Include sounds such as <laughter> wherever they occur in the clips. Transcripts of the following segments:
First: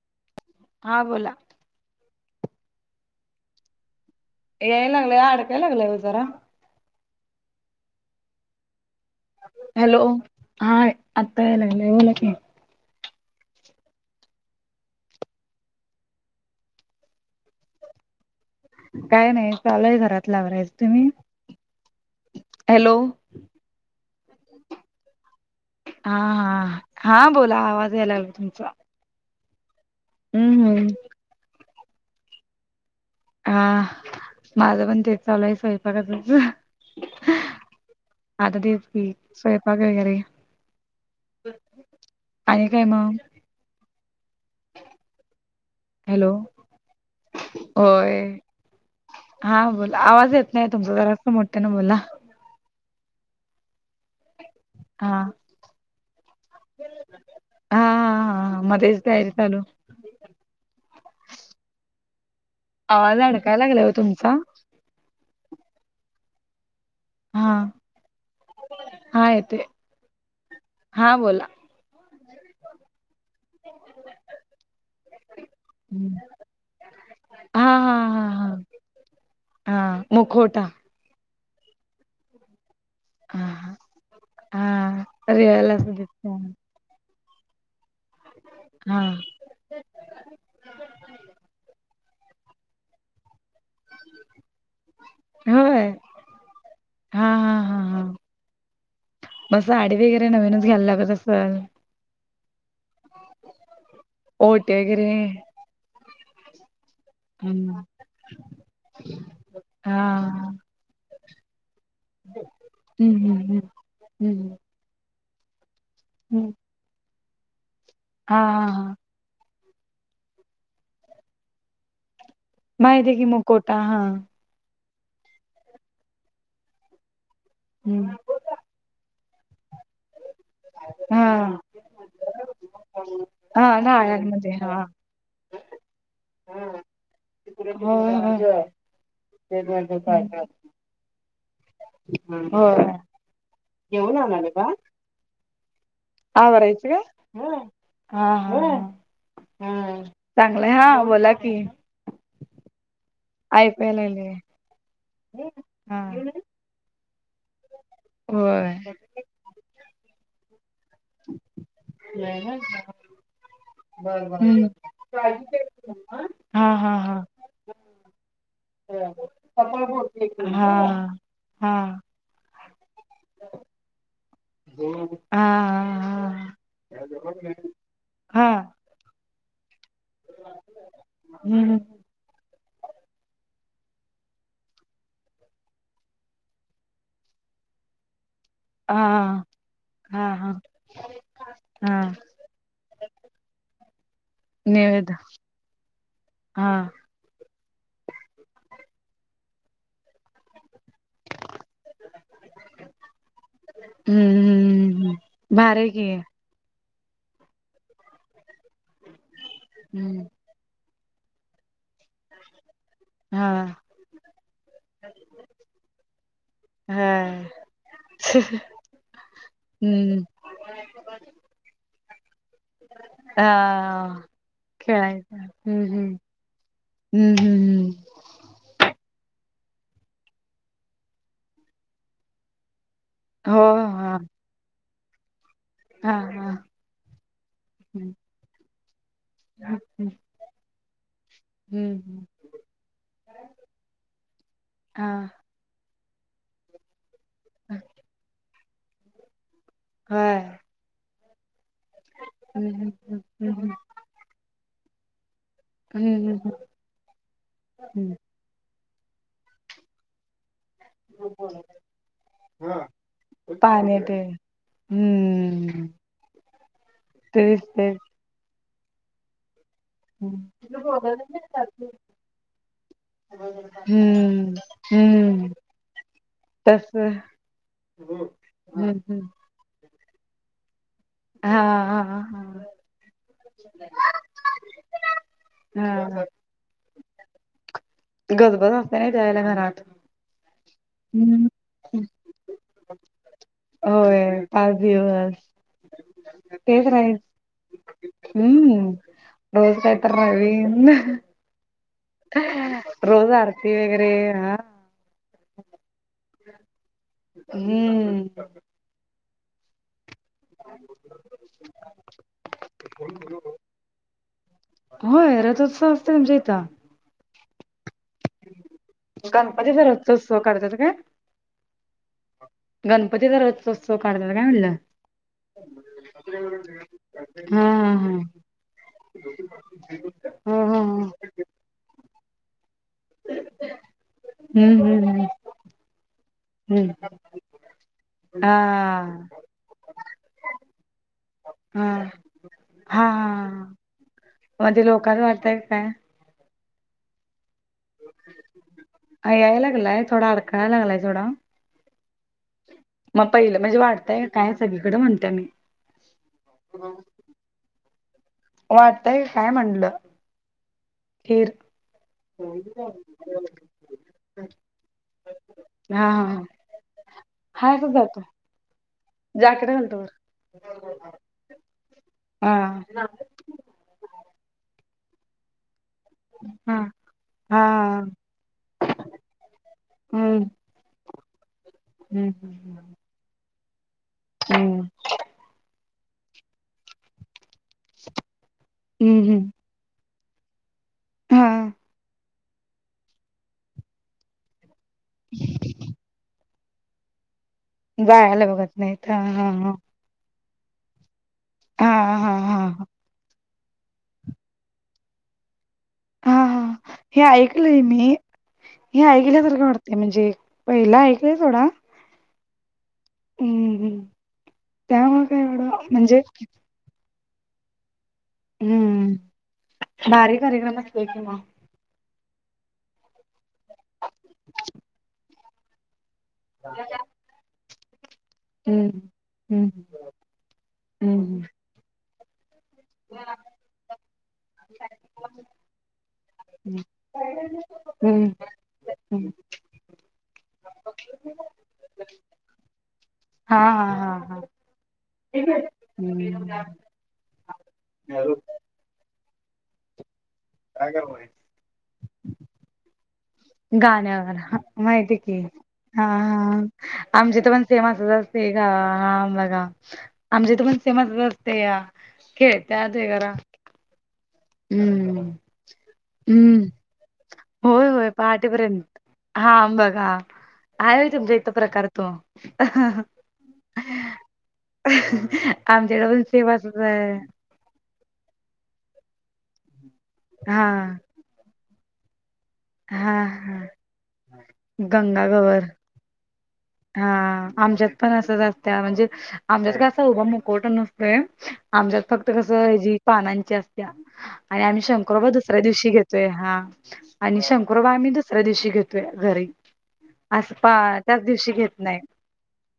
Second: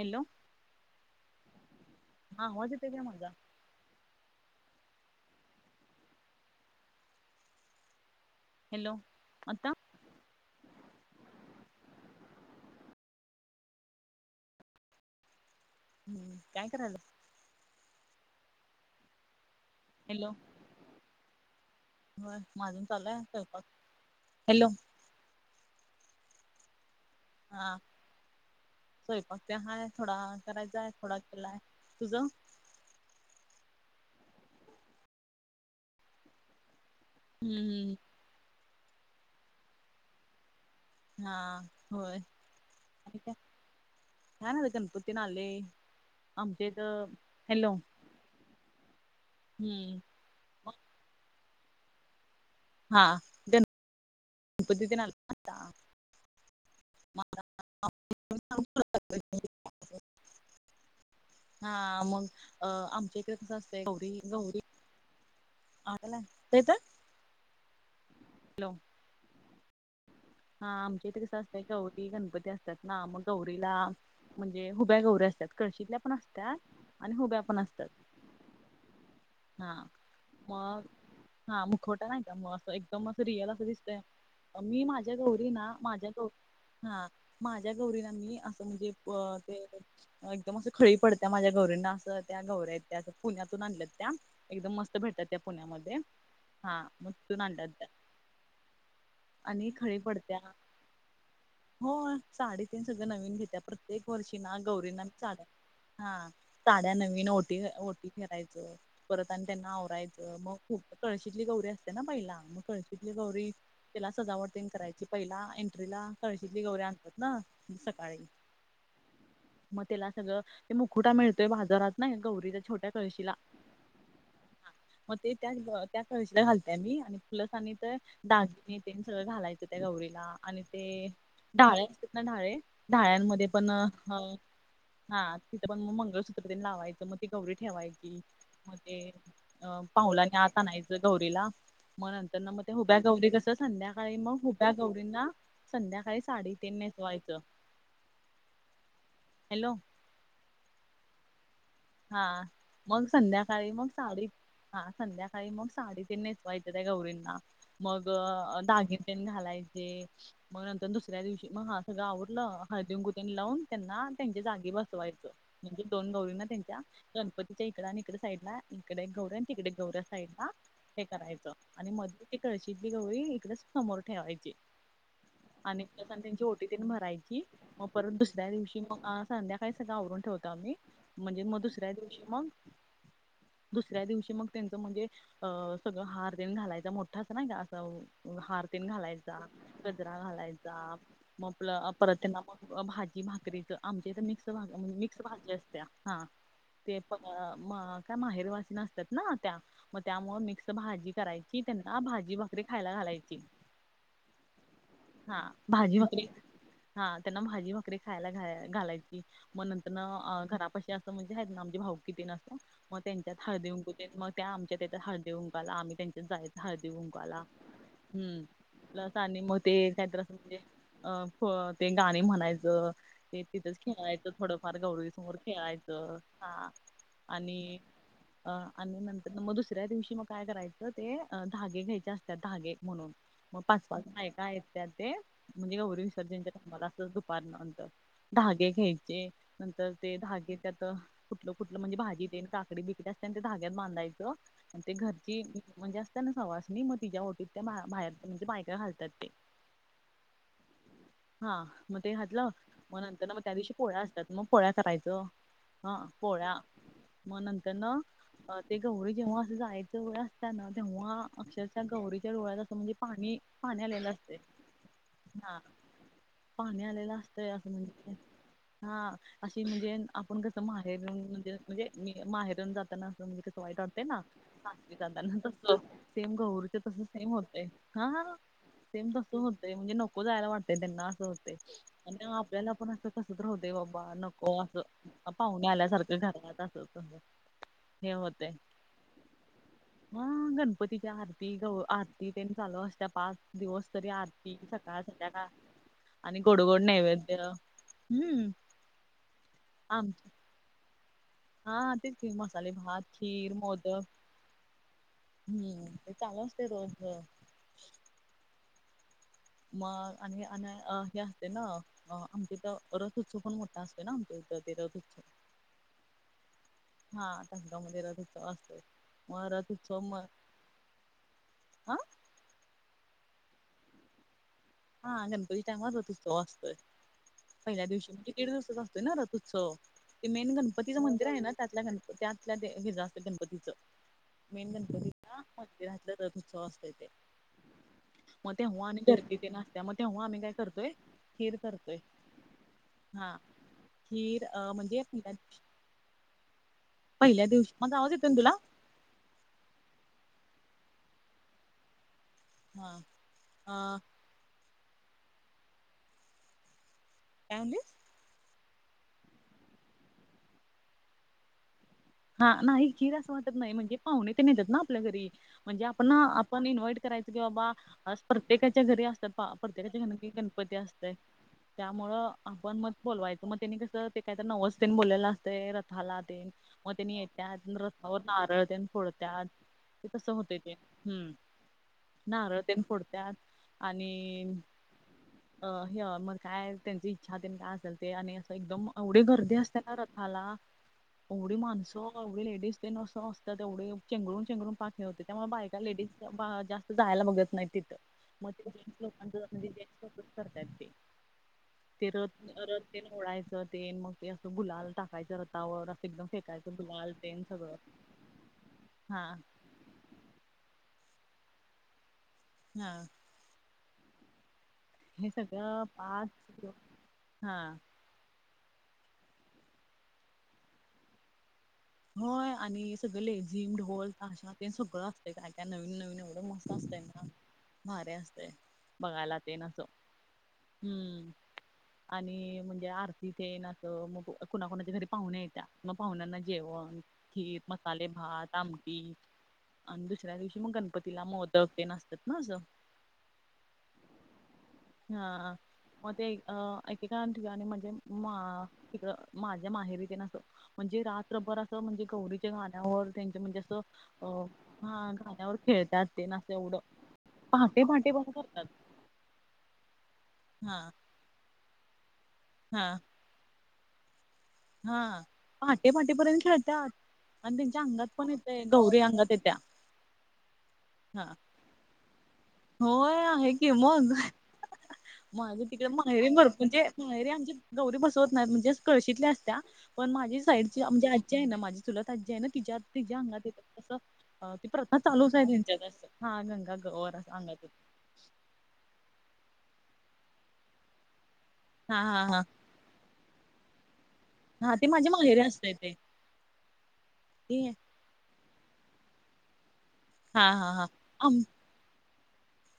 Hello हा बोला हां आवाज येते काय म्हटलं याय लागला अडकलाय लागलाय ओ जरा हॅलो आता हॅलो हा आता या लागला बोला की काय करायल्या काय नाही चालुय हॅलो घरातल आवरायच तुम्ही होय माझा हॅलो चालला स्वयंपाक हॅलो हा हा हा बोला आवाज या लागला तुमचा स्वयंपाक ते हाय थोडा हम्म करायचा हम्म. आहे थोडा केलाय तुझ हा माझ पण ते चालुय स्वयंपाकच हम्म हम्म आता ते की स्वयंपाक वगैरे हा होय आणि काय काय नाही गणपती वुन आले हॅलो आमच्या इथं हॅलो होय हा हम्म बोला आवाज येत नाही मग तुमचा जरा अस मोठ्या न बोला हा ग गणपती <inaudible> हा हा ह मग मध्येच तयारी चालु हा मग अ आवाज आमच्या इकडे कस अडकाय असतय लागलाय ओ गौरी तुमचा गौरी आग लागते तर हा हा येते हा आमचे बी इथ चालते गौरी गणपती असतात ना मग गौरीला म्हणजे हुब्या गौरी असतात कळशीतल्या पण असतात आणि हुब्या पण हा हा असतात- हा हा हा मुखवटा मग हा मुखवटा नाही बा अस एक एकदम हा रियल अस हा दिसतय मी माझ्या हा गौरी ना रियाला माझ्या सुद्धा गौरी हा माझ्या गौरीना मी अस म्हणजे हा ते एकदम अस खळी पडत्या माझ्या गौरीना अस त्या गौर्या त्या अस पुण्यातून आणल्यात त्या एकदम मस्त भेटतात त्या होय पुण्यामध्ये हा मग तीथुन हा आणल्या हा त्या हा आणि खळी पडत्या घ्याल लागत अस हा <unintelligible> हो साडी त सगळे नवीन घेत्या प्रत्येक वर्षी ना ओटी गौरीना वगैरे साड्या हा साड्या नवीन ओटी हम्म. ओटी भरायच परत आणि त्यांना हा आवरायच मग खुप कळशीतली गौरी असते ना पहिला मग कळशीतली हम्म हम्म गौरी हम्म त्याला हम्म सजावटतीन करायची पहिला एंट्रीला हम्म कळशीतली गौरी आणतात ना सकाळी हा हा हा मग त्याला सगळं ते मुकुटा मिळतोय बाजारात ना गौरी छोट्या माहिती आहे की कळशीला मुखवटा हा ह मग ते त्या त्या कळशीला घालतेय मी आणि फलस आणि तर हम्म दागिने ते सगळं घालायचं त्या गौरीला आणि ते हा ढाळे असतात ना ढाळे ढाळ्यांमध्ये पण हा नाळ्यांमध्ये हा तिथं पण मग मंगळसूत्रतीने लावायचं मग ती गौरी होय ठेवायची होय मग ते अं पावुलाने आता आणयचं गौरीला मग नंतर ना मग ते होय हुब्या गौरी कस संध्याकाळी मग हुब्या गौरींना संध्याका आवरायचं का हा हॅलो ह चांगलंय हा बोला की हा मग संध्याकाळी मग ऐकाय साडी लागले हा संध्याकाळी मग हा साडी ते नेसवायची त्या गौरींना मग होय दागीने तेन घालायचे. मग नंतर दुसऱ्या दिवशी मग हा सगळं आवरलं हळदीन कुकूं लावून त्यांना त्यांच्या हम्म जागी बसवायचं. म्हणजे दोन गौरी ना हा त्यां हा हा गणपतीच्या इकड आणि इकडे साईड ला इकडे गौरा आणि हा तिकडे गौऱ्या साईड ला हे हा करायचं हा आणि मध्ये ती कळशीली गौरीइकडच समोर ठेवायची. हा आणि त्यांची ओटी त्यांनी भरायची मग परत हा दुसऱ्या दिवशी कि मग संध्याकाळी सगळं आवरून ठेवतो आम्ही म्हणजे मग हम्म दुसऱ्या दिवशी मग दुसऱ्या दिवशी मग त्यांचं म्हणजे अ सगळं हार तेन घालायच मोठा ना ग असं हार न हा घालायचा गजरा हा हा घालायचा म आपलं हा परत त्यांना मग भाजी भाकरीचं आमच्या इथ मिक्स भा म्हणजे नैवेद मिक्स भाजी असत्या हा हा ते काय माहेरवासी न असतात ना त्या मग त्यामुळ मिक्स भाजी करायची त्यांना भाजी भाकरी खायला घालायची हम्म हम्म हा भारी आहे भाजी की भाकरी हा त्यांना भाजी भाकरी खायला घालायची मग नंतर हम्म घरापाशी असं म्हण नामजे भाऊ किती असं मग त्यांच्यात हा हळदी कुंकू तेन मग त्या आमच्या त्याच्यात हळदी कुंकूला आम्ही त्यांच्यात जायच हळदी कुंकूवाला हा हम्म प्लस आणि म ते हम्म <unintelligible> मध्ये अ ते गाणी म्हणायचं ते हा तिथंच खेळायचं थोडंफार गौरीवी समोर खेळायचं हम्म खेळायचं. तर हम्म हा हम्म आणि हम्म हम्म अ आणि नंतर मग दुसऱ्या दिवशी मग काय करायचं ते धागे घ्यायचे असतात धागे म्हणून हो मग पाच पाच हा बायका येत्यात ते म्हणजे गौरी हा हा विसर्जनच्या कामाला असंच दुपारनंतर हम्म धागे घ्यायचे नंतर हम्म ते धागे त्यात कुटलं कुटलं म्हणजे हम्म भाजी तेन आणि काकडी बिकडी असते आणि ते धाग्यात बांधायचं आणि ते हा घरची म्हणजे त्यां सहवास मग तिच्या ओटीत त्या बाहेर म्हणजे बायका घालतात ते हा हा मग ते घातलं हम्म हम्म मग नंतर ना मग हम्म त्या हम्म दिवशी पोळ्या असतात मग पोळ्या करायचं. हा हम्म हम्म पोळ्या हम्म मग नंतर न हम्म. ते गौरी जेव्हा असं जायचं बघा ना तेव्हा अक्षरशः गौरीच्या डोळ्यात असं म्हणजे पाणी पाणी आलेलं असते. हा हम्म पाणी आलेला असतय तेच असं तेच म्हण हा अशी म्हणजे आपण कसं माहेरून म्हणजे म्हणजे माहेरून जाताना अस म्हणजे कसं वाईट वाटतेय ना हम्म जाताना हम्म तस सेम गौरीचे तस सेम होतय हा सेम हम्म तसं होतय म्हणजे नक जायला वाटते त्यांना असं होते हा हा आणि हा आपल्याला पण असं कसत राहते बाबा नको असं पाहुणे आल्यासारखं हा घरात असतज गजबज असते नाही त्यायला घरात मंगण पतिच्या हम्म आरती ग आरती त्यांनी चालू असत पाच दिवस तरी होय आरती पाच सकाळ दिवस संध्याकाळ आणि गोडगोड तेच राहील नैवेद्य हम्म हम्म रोज कायतर नवीन हाा तेच मसाले भात रोज खीर आरती मोदक वगैरे हा हम्म ते चालू असतय रोजच हम्म मग आणि अ हे असते ना आमच्याथ रथउत्सव पण मोठा असत ते ना तेततेन होय रथोत्सव असते तुमच्याइथ हा संगाव मध्ये रथउत्सव असतोय. मग रथ गणपतीचा उत्सव मग रथउत्सव करतात काय हा गणपतीचा रथोत्सव करतात काय म्हणलं हा गणपती त्यामुळवा असतोय हा पहिल्या हा हा दिवशीजे दीड दिवसाचा असतय ना रथ उत्सव ते मेन हो हो गणपतीचं हो मंदिर आहे ना त्यातल्या त्यातल्यार गणपतीच मेन हम्म हम्म गणपतीचा मंदिरातलं रथोत्सव असत ते हम्म हा मग तेव्हा आणी गदीॅ त्यन असत्या मग तेव्हा आम्ही काय करतोय खीर करतोय. हा हा खीर अ मध्ये म्हणजे लोकांना पहिल्या वाटतय काय पहिल्या दिवशी माजा आवाज येतोय ना तुला ह यायला लागलाय थोडा अडकळायला लागलाय थोडा हा मग पहिलं म्हणजे अ वाढतय का काय सगळीकडे म्हणतय मी अ काय म्हणलीस वाटतय काय म्हटलं खीर हा नाही खिर असं वाटत नाही म्हणजे पाहुणे तेन येतात ना आपल्या घरी म्हणजे आपण हा ना हा हा आपण इन्व्हाइट करायच कि हा असच बाबा जातो प्रत्येकाच्या घरी असतात जाकेट घालतो प्रत्येकाच्या वर घरी गणपती असतय त्यामुळं हा आपण मग बोलवायचं मग त्यानी कसं ते काहीतर नवस त्यन बोललेलं असतंय रथाला ते. हा त्यांनी हा येत्यात रथावर नारळ त्यन फोडत्यात ते तसं हम्म होतय ते हम्म. नारळ तेन हम्म फोडत्यात आणि हम्म अ हे मग काय त्यांची इच्छा त्यन काय असत् ते आणि असं एकदम हम्म एवढे हम्म गर्दी असते ना रथाला. एवढी हा माणसं एवढी लेडीज त्यन असं असतात तेवढे चेंगरून चेंगरुन पार होते त्यामुळे बायका लेडीज जास्त जायला बघत नाहीत तिथं जायला बघत नाहीत करताय ते हा ते हा र हा रथ हा त्यन ओडायचं ते मग ते गुलाल टाकायचं रतावर अस हा हा हे ऐकलंय मी हे हा ऐकल्यासारख वाट ते म्हणजे पहिला ऐकलाय सोडा हा. हम्म हम्म. हे सगळं पाच हा. हम्म <inaudible> भारी कार्यक्रम असतोय त्याच्यामुळं होय आणि सगळं लेझीम, ढोल, ताशा ते सगळं असतंय. काय नवीन नवीन मस्त असतंय ना, भारी असतंय, हम्म बघायला हम्म <unintelligible> हम्म. आणि म्हणजे आरतीत ते ना असं मग कुणाकुणाच्या घरी पाहुण्या येत्या. मग पाहुण्यांना जेवण. खीर, मसाले हम्म भात, आमटी हम्म आणि दुसऱ्या दिवशी मग गणपतीला मोदक ते असतात ना असं. हा हा हा हा. हा. मध्ये हम्म एक <unintelligible> म्हणजे मा तिकडं माझ्या माहेरीत ना असं. म्हणजे ना वर असं म्हणजे गौरीच्या गाण्यावर म्हणजे असं अ गाण्यावर, हा माहिती की. गाण्यावर खेळतात हा तेन असं हा एवढं आमच्या इथं पण पहाटे पहाटे पण देवाचं <unintelligible> करतात हा बघा, आमच्या इथे पण हा सेमस असते या हा खेळत्यात वगैरा हा. हम्म पहाटे पहाटेपर्यंत हम्म राहतात. आणि त्यांच्या होय अंगात होय पण येतंय, पहाटेपर्यंत गौरी अंगात येत्या. हा बघा आहे हा तुमच्या इथे प्रकार तो? होय आहे की मग. माझे तिकडे आमच्याकडे पण माहेरी सेम असच म्हणजे आहे माहेरी आमची गौरी बसवत नाहीत. म्हणजे कळशीतल्या असत्या, पण माझी हा साईडची म्हणजे आजी आहे ना माझी चुलत आजी आहे ना, तिच्या हा तिच्या अंगात हा येतात तसं ती प्रथा चालूच आहे गंगागवर त्यांच्या घरचं, हा गंगा गर हा आमच्यात पण असत्या. म्हणजे आमच्या का असा उभा मुकवटा नसतोय हा आमच्यात हा फक्त हा कसं ह जी पानांची असत्या आणि हा आम्ही ते माझ्या शंकुबा माहेरी दुसऱ्या असतंय दिवशी ते घेतोय हा. ते शंकुबा आम्ही दुसऱ्या दिवशी घेतोय घरी, हा असं हा पा हा त्याच आम दिवशी घेत नाही.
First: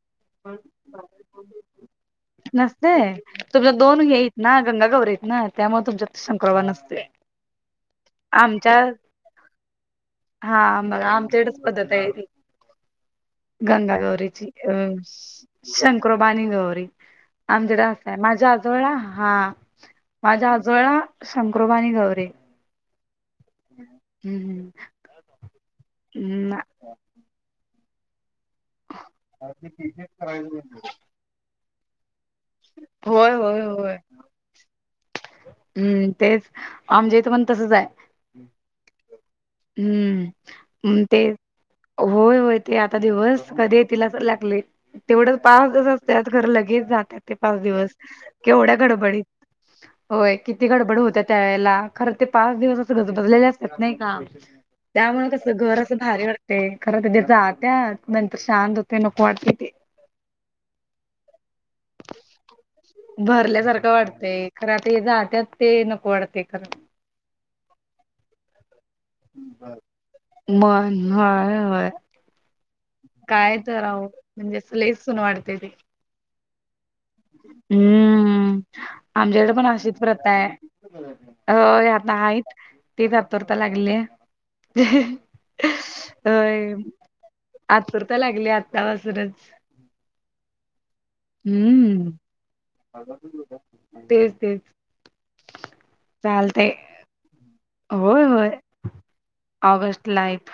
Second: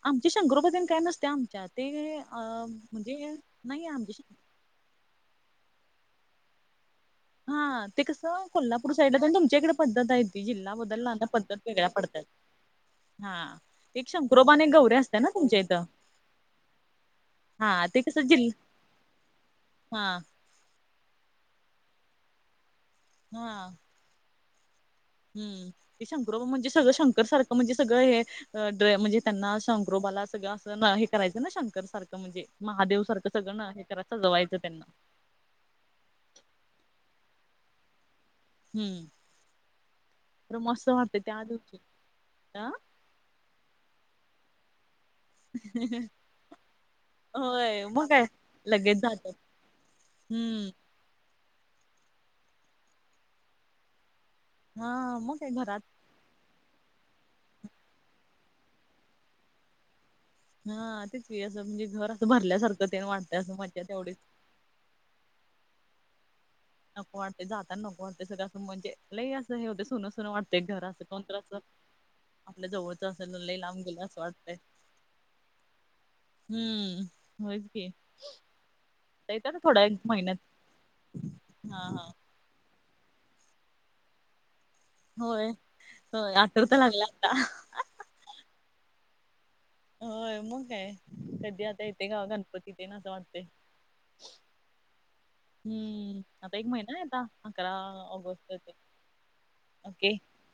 आमचे शंकरोबा तेन काय नसते आमच्या ते अ <inaudible> नसते. म्हणजे तुमला नाही दोन घई आमच्या ना गंगागौरीेत ना, त्यामुळे तुमच्यात शंकुबा नसतोय. हा ते कसं आमच्या कोल्हापूर साईडला, आणि तुमच्या इकडे पद्धत आहे. ती जिल्हा हा. मग बदलला ना आमच्या इकडेच वेगळ्या पद्धत आहे पडतात ती. हा <inaudible> गंगा एक गौरीची शंकरोबा आणि एक अ गौरी असत्या ना तुमच्या इथं शंकुरबा आणि गौरी. आमच्याकडे हा ते आसतात. कसं जिल माझ्या आजोळा हा. हा माझ्या आजोळा शंकरोबा आणि गौरी. हा. हम्म हम्म. हम्म. ते शंकरोबा म्हणजे सगळं शंकर सारखं म्हणजे सगळं हे, म्हणजे त्यांना शंकरोबाला सगळं असं हे करायचं ना, शंकर सारखं म्हणजे महादेव सारखं होय सगळं होय न हे करायच. सजवायचं त्यांना हम्मं, तेच आमच्या इथं पणं तसचं हाय. हम्म हम्मं. तर मस्त म ते वाटतं त्या दिवशी होय, होय हा ते आ आता दिवस कधी येतील असं लागलयं. तेवढं पाच दिवस असत्यात, खरं लगेच जात्यात ते पाच होय दिवस. मग काय केवढ्या लगेच गडबडीत जातात बाई किती हम्म गडबड होते त्या याला. खरचं ते पाच दिवस असं गजबजलेले असतात. नाही का? हा त्यामुळे मग काय कसं घर घरात असं भारी वाटत ते. खरं ते जात्यात नंतर शांत होते नको वाटते ते. हा तेच की, असं म्हणजे घर असं भरल्यासारखं ते वाटतंय असं मज्जा भरल्यासारखं तेवढीच वाटतंय खरं आता हे जात्यात ते नको वाढतेय खरं. नको वाटतयं जाताना नको वाटतयं सगळं असं म्हणजे. लयं असं हे होतयं सुनं सुनं वाटतयं घर मन असं कोण होय तर. होय. आपल्या जवळचं असेलं तर काय लयं लांब गेलं आहो असं वाटतयं. म्हणजे असं लईच सून वाटते ते. हम्मं, होयचं की, हम्म. येता आमच्याकडे ना पण थोडा एक आशीचं प्रथा महिन्यात. आहे. हा होय हा आता आहेत. तेचं आतुरता लागलीया होय होय आठव तर होयं. लागला आता आतुरता लागलीया आत्तापासूनचं. होय मगं काय. कधी आता येते हम्म. ग गणपती तेनं असं वाटते. तेच तेच हम्मं, आता एक चालतय महिना आहे. आता अकरा ऑगस्ट. ओके. ऑगस्टलायंत.